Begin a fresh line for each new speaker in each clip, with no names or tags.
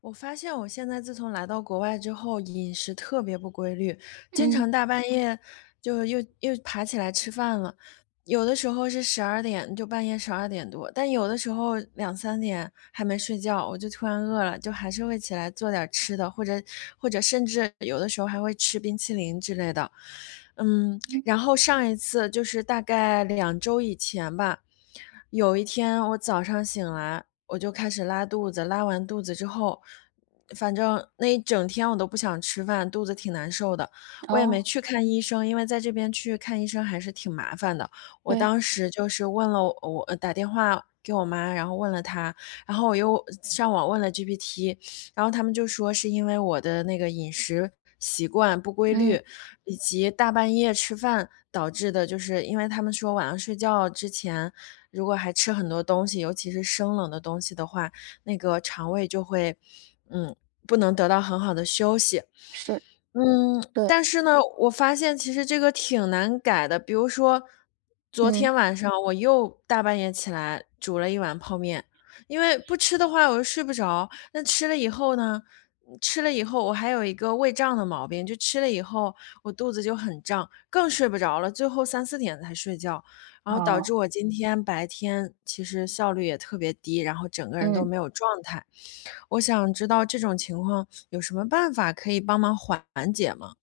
我发现我现在自从来到国外之后，饮食特别不规律，经
嗯
常大半夜就又爬起来吃饭了。有的时候是十二点，就半夜十二点多，但有的时候两三点还没睡觉，我就突然饿了，就还是会起来做点吃的，或者甚至有的时候还会吃冰淇淋之类的。
嗯，
然后上一次就是大概两周以前吧，有一天我早上醒来。我就开始拉肚子，拉完肚子之后，反正那一整天我都不想吃饭，肚子挺难受的。我也
哦，
没去看医生，因为在这边去看医生还是挺麻烦的。我
对，
当时就是问了我打电话给我妈，然后问了她，然后我又上网问了 GPT，然后他们就说是因为我的那个饮食习惯不规
嗯，
律，以及大半夜吃饭导致的，就是因为他们说晚上睡觉之前，如果还吃很多东西，尤其是生冷的东西的话，那个肠胃就会，嗯，不能得到很好的休息。
是，对，
但是呢，我发现其实这个挺难改的。比如说，昨
嗯，
天晚上我又大半夜起来煮了一碗泡面，因为不吃的话我又睡不着。那吃了以后呢，吃了以后我还有一个胃胀的毛病，就吃了以后我肚子就很胀，更睡不着了，最后三四点才睡觉，然后导
哦，
致我今天白天其实效率也特别低，然后整个人都
嗯
没有状态。我想知道这种情况有什么办法可以帮忙缓解吗？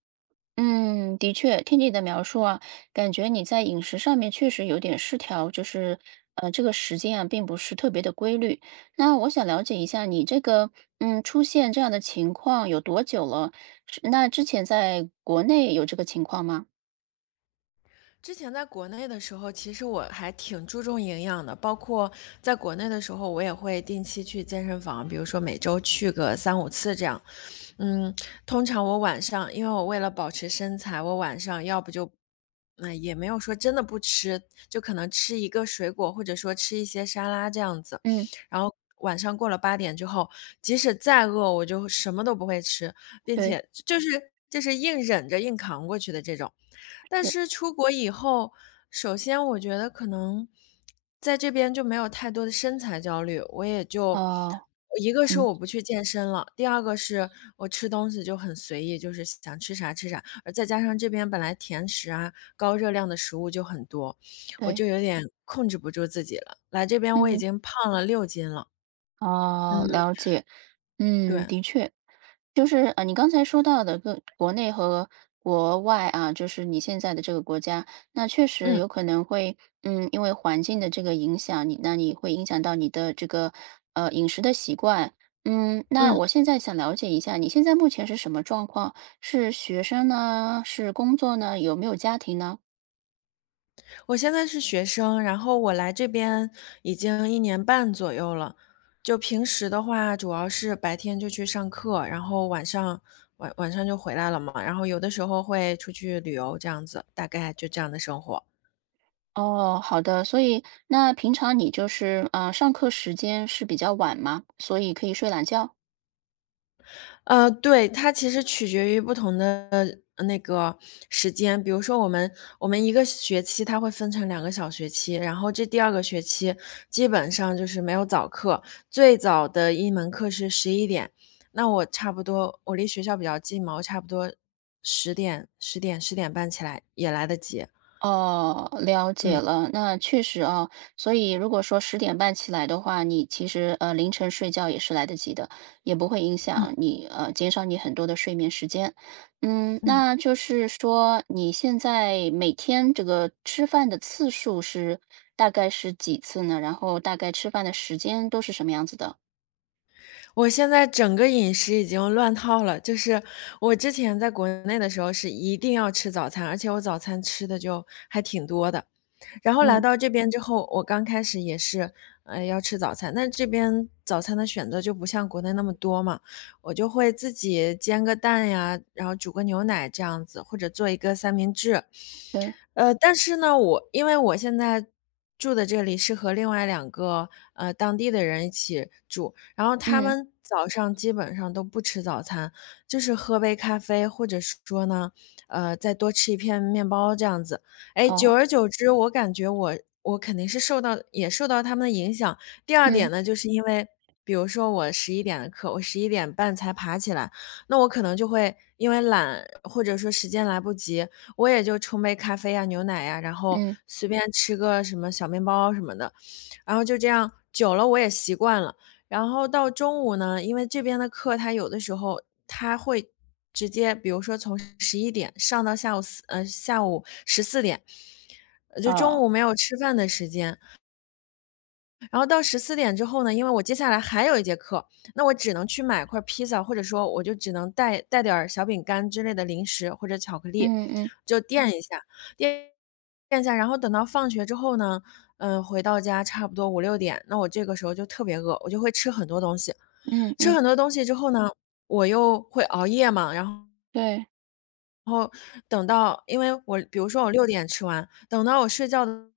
嗯，的确，听你的描述啊，感觉你在饮食上面确实有点失调，就是这个时间啊，并不是特别的规律。那我想了解一下，你这个出现这样的情况有多久了？是那之前在国内有这个情况吗？
之前在国内的时候，其实我还挺注重营养的，包括在国内的时候，我也会定期去健身房，比如说每周去个三五次这样。嗯，通常我晚上因为我为了保持身材，我晚上要不就也没有说真的不吃，就可能吃一个水果，或者说吃一些沙拉这样子。
嗯，
然后晚上过了八点之后，即使再饿，我就什么都不会吃，并
对，
且就是硬忍着硬扛过去的这种。但
是，
是出国以后，首先我觉得可能在这边就没有太多的身材焦虑，我也就
哦，
一个是
嗯，
我不去健身了，第二个是我吃东西就很随意，就是想吃啥吃啥，而再加上这边本来甜食啊、高热量的食物就很多，我
对，
就有点控制不住自己了。来这边我已
嗯。
经胖了六斤了。嗯，
哦，了解。嗯，
对，
的确，就是你刚才说到的各国内和国外啊，就是你现在的这个国家，那确实
嗯
有可能会，因为环境的这个影响，那你会影响到你的这个饮食的习惯。嗯，那
嗯。
我现在想了解一下，你现在目前是什么状况？是学生呢？是工作呢？有没有家庭呢？
我现在是学生，然后我来这边已经一年半左右了。就平时的话，主要是白天就去上课，然后晚上晚上就回来了嘛，然后有的时候会出去旅游这样子，大概就这样的生活。
哦，好的，所以那平常你就是上课时间是比较晚嘛，所以可以睡懒觉？
对，它其实取决于不同的那个时间。比如说我们一个学期它会分成两个小学期，然后这第二个学期基本上就是没有早课，最早的一门课是十一点，那我差不多我离学校比较近嘛，我差不多十点半起来也来得及。
哦，了解
嗯，
了，那确实啊，所以如果说10:30起来的话，你其实凌晨睡觉也是来得及的，也不会影响你减少你很多的睡眠时间。嗯，
嗯。
那就是说你现在每天这个吃饭的次数大概是几次呢？然后大概吃饭的时间都是什么样子的？
我现在整个饮食已经乱套了，就是我之前在国内的时候是一定要吃早餐，而且我早餐吃的就还挺多的。然后来
嗯，
到这边之后，我刚开始也是，要吃早餐，但这边早餐的选择就不像国内那么多嘛，我就会自己煎个蛋呀，然后煮个牛奶这样子，或者做一个三明治。
对。
但是呢，我因为我现在住的这里是和另外两个，当地的人一起住，然后他
嗯，
们早上基本上都不吃早餐，就是喝杯咖啡，或者是说呢，再多吃一片面包这样子。哎，久
哦。
而久之，我感觉我肯定是受到也受到他们的影响。第二
嗯
点呢，就是因为比如说我十一点的课，我十一点半才爬起来，那我可能就会因为懒，或者说时间来不及，我也就冲杯咖啡呀、牛奶呀，然后
嗯，
随便吃个什么小面包什么的，然后就这样久了我也习惯了。然后到中午呢，因为这边的课他有的时候他会直接，比如说从十一点上到下午四，下午十四点，就中
啊，
午没有吃饭的时间。然后到十四点之后呢，因为我接下来还有一节课，那我只能去买块披萨，或者说我就只能带点儿小饼干之类的零食或者巧克力，
嗯嗯
就垫一下，垫垫一下。然后等到放学之后呢，回到家差不多五六点，那我这个时候就特别饿，我就会吃很多东西。
嗯
吃
嗯，
很多东西之后呢，我又会熬夜嘛，然后
对
然后等到因为我比如说我六点吃完，等到我睡觉的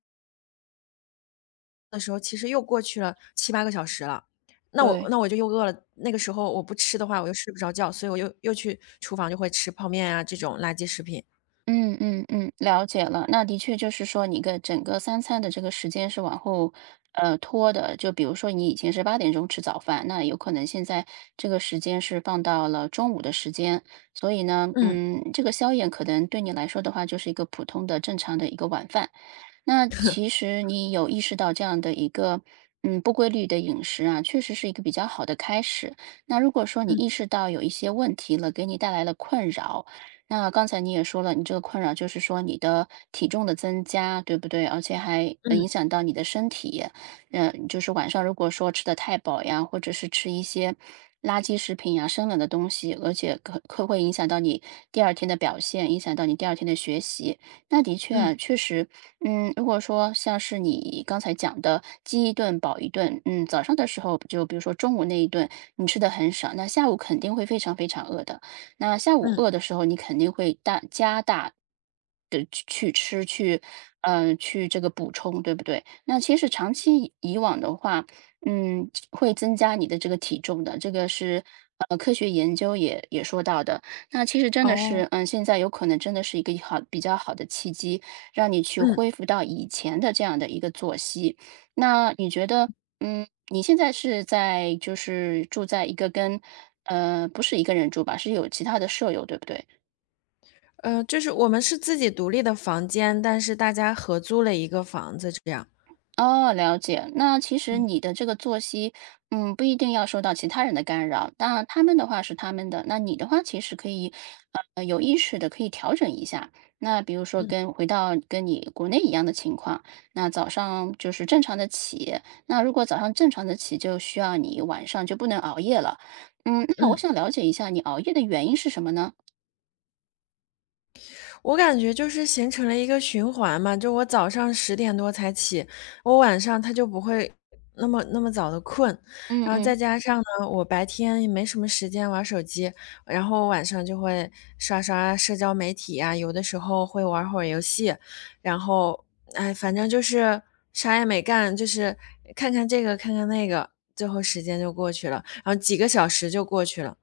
的时候，其实又过去了七八个小时了。那我
对。
就又饿了，那个时候我不吃的话，我又睡不着觉，所以我又去厨房就会吃泡面啊，这种垃圾食品。
嗯嗯嗯，了解了。那的确就是说，整个三餐的这个时间是往后拖的。就比如说，你以前是八点钟吃早饭，那有可能现在这个时间是放到了中午的时间。所以呢，
嗯，
嗯，这个宵夜可能对你来说的话，就是一个普通的、正常的一个晚饭。那其实你有意识到这样的一个不规律的饮食啊，确实是一个比较好的开始。那如果说你
嗯，
意识到有一些问题了，给你带来了困扰。那刚才你也说了，你这个困扰就是说你的体重的增加，对不对？而且还
嗯，
影响到你的身体，就是晚上如果说吃的太饱呀，或者是吃一些垃圾食品呀、生冷的东西，而且可会影响到你第二天的表现，影响到你第二天的学习。那的确啊，
嗯，
确实，嗯，如果说像是你刚才讲的，饥一顿饱一顿，嗯，早上的时候就比如说中午那一顿你吃的很少，那下午肯定会非常非常饿的。那下午
嗯，
饿的时候，你肯定会加大的去吃，去这个补充，对不对？那其实长期以往的话，会增加你的这个体重的，这个是科学研究也说到的。那其实真的
哦，
是，现在有可能真的是一个比较好的契机，让你去
嗯，
恢复到以前的这样的一个作息。那你觉得，你现在就是住在一个跟呃不是一个人住吧，是有其他的舍友，对不对？
就是我们是自己独立的房间，但是大家合租了一个房子这样。
哦，了解。那其实你的这个作息，不一定要受到其他人的干扰。那他们的话是他们的，那你的话其实可以，有意识的可以调整一下。那比如说
嗯，
跟回到跟你国内一样的情况，那早上就是正常的起，那如果早上正常的起，就需要你晚上就不能熬夜了。嗯，那我
嗯。
想了解一下你熬夜的原因是什么呢？
我感觉就是形成了一个循环嘛，就我早上十点多才起，我晚上他就不会那么早的困。
嗯
然后
嗯。
再加上呢，我白天也没什么时间玩手机，然后晚上就会刷刷社交媒体呀，有的时候会玩会儿游戏。然后，哎，反正就是啥也没干，就是看看这个，看看那个，最后时间就过去了，然后几个小时就过去了。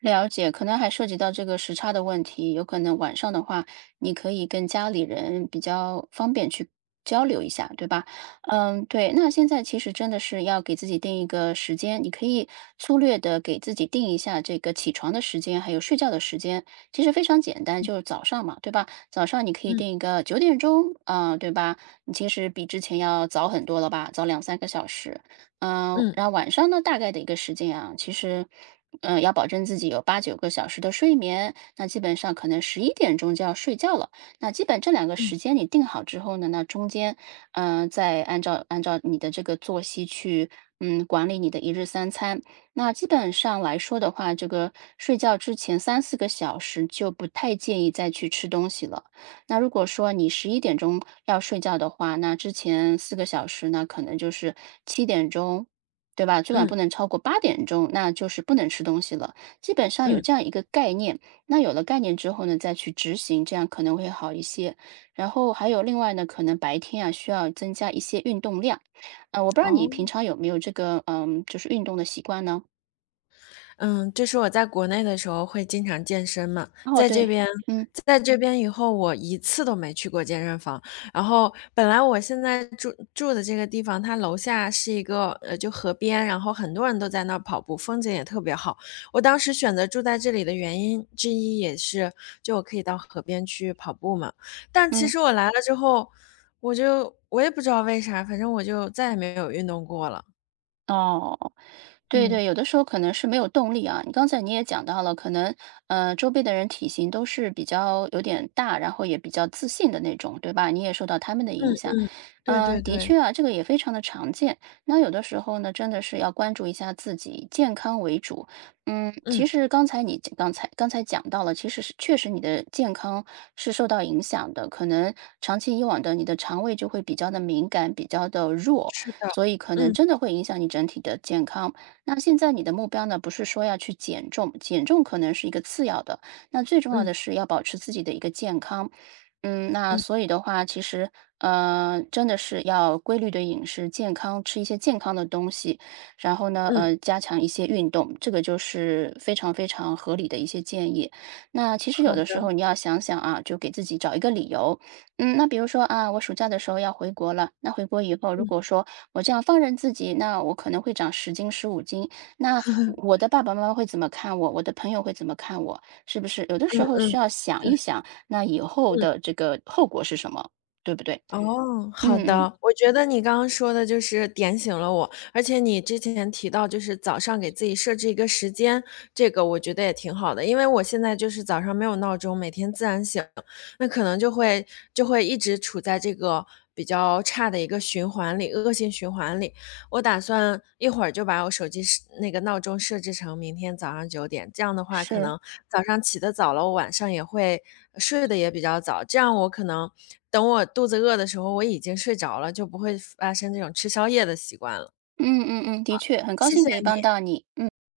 了解，可能还涉及到这个时差的问题，有可能晚上的话，你可以跟家里人比较方便去交流一下，对吧？嗯，对。那现在其实真的是要给自己定一个时间，你可以粗略的给自己定一下这个起床的时间，还有睡觉的时间。其实非常简单，就是早上嘛，对吧？早上你可以
嗯，
定一个9点钟，啊、对吧？你其实比之前要早很多了吧，早2、3个小时。
嗯，
然后晚上呢，大概的一个时间啊，其实，要保证自己有8、9个小时的睡眠，那基本上可能十一点钟就要睡觉了。那基本这两个时间你定好之后呢，那中间，再按照你的这个作息去，管理你的一日三餐。那基本上来说的话，这个睡觉之前3、4个小时就不太建议再去吃东西了。那如果说你十一点钟要睡觉的话，那之前四个小时呢，可能就是7点钟，对吧？最晚
嗯，
不能超过八点钟，那就是不能吃东西了。基本上有
嗯，
这样一个概念，那有了概念之后呢，再去执行，这样可能会好一些。然后还有另外呢，可能白天啊需要增加一些运动量。我不知道你平
哦。
常有没有这个嗯，就是运动的习惯呢？
嗯，就是我在国内的时候会经常健身嘛，
哦，
在这
对，
边
嗯
以后，我一次都没去过健身房。然后本来我现在住的这个地方，它楼下是一个就河边，然后很多人都在那儿跑步，风景也特别好。我当时选择住在这里的原因之一也是，就我可以到河边去跑步嘛。但其
嗯。
实我来了之后，我也不知道为啥，反正我就再也没有运动过了。
哦，对
嗯
对，有的时候可能是没有动力啊。你刚才你也讲到了，可能周边的人体型都是比较有点大，然后也比较自信的那种，对吧？你也受到他们的
嗯，
影响。
对
嗯，
对
的
对，
确啊，这个也非常的常见。那有的时候呢，真的是要关注一下自己，以健康为主。嗯，其
嗯。
实刚才你刚才刚才讲到了，其实是确实你的健康是受到影响的，可能长期以往的你的肠胃就会比较的敏感，比较的弱。
是的，
所以可能
嗯
真的会影响你整体的健康。那现在你的目标呢，不是说要去减重，减重可能是一个次要的，那最重要的
嗯
是要保持自己的一个健康。那
嗯
所以的话，其实真的是要规律的饮食，健康吃一些健康的东西，然后呢，
嗯，
加强一些运动，这个就是非常非常合理的一些建议。那其实有
好
的时
的，
候你要想想啊，就给自己找一个理由。嗯，那比如说啊，我暑假的时候要回国了，那回国以后，如
嗯
果说我这样放任自己，那我可能会长10斤、15斤。那 我的爸爸妈妈会怎么看我？我的朋友会怎么看我？是不是有的
嗯
时候需
嗯
要想一想，那以后
嗯，
的这个后果是什么，对不对？
哦，好
嗯嗯，
的。我觉得你刚刚说的就是点醒了我，而且你之前提到就是早上给自己设置一个时间，这个我觉得也挺好的，因为我现在就是早上没有闹钟，每天自然醒，那可能就会一直处在这个比较差的一个循环里，恶性循环里。我打算一会儿就把我手机设那个闹钟设置成明天早上九点，这样的话可
是，
能早上起得早了，我晚上也会睡得也比较早，这样我可能等我肚子饿的时候，我已经睡着了，就不会发生这种吃宵夜的习惯了。
嗯嗯嗯，的确，很高
谢
兴
谢
可以帮
你。
到你，嗯。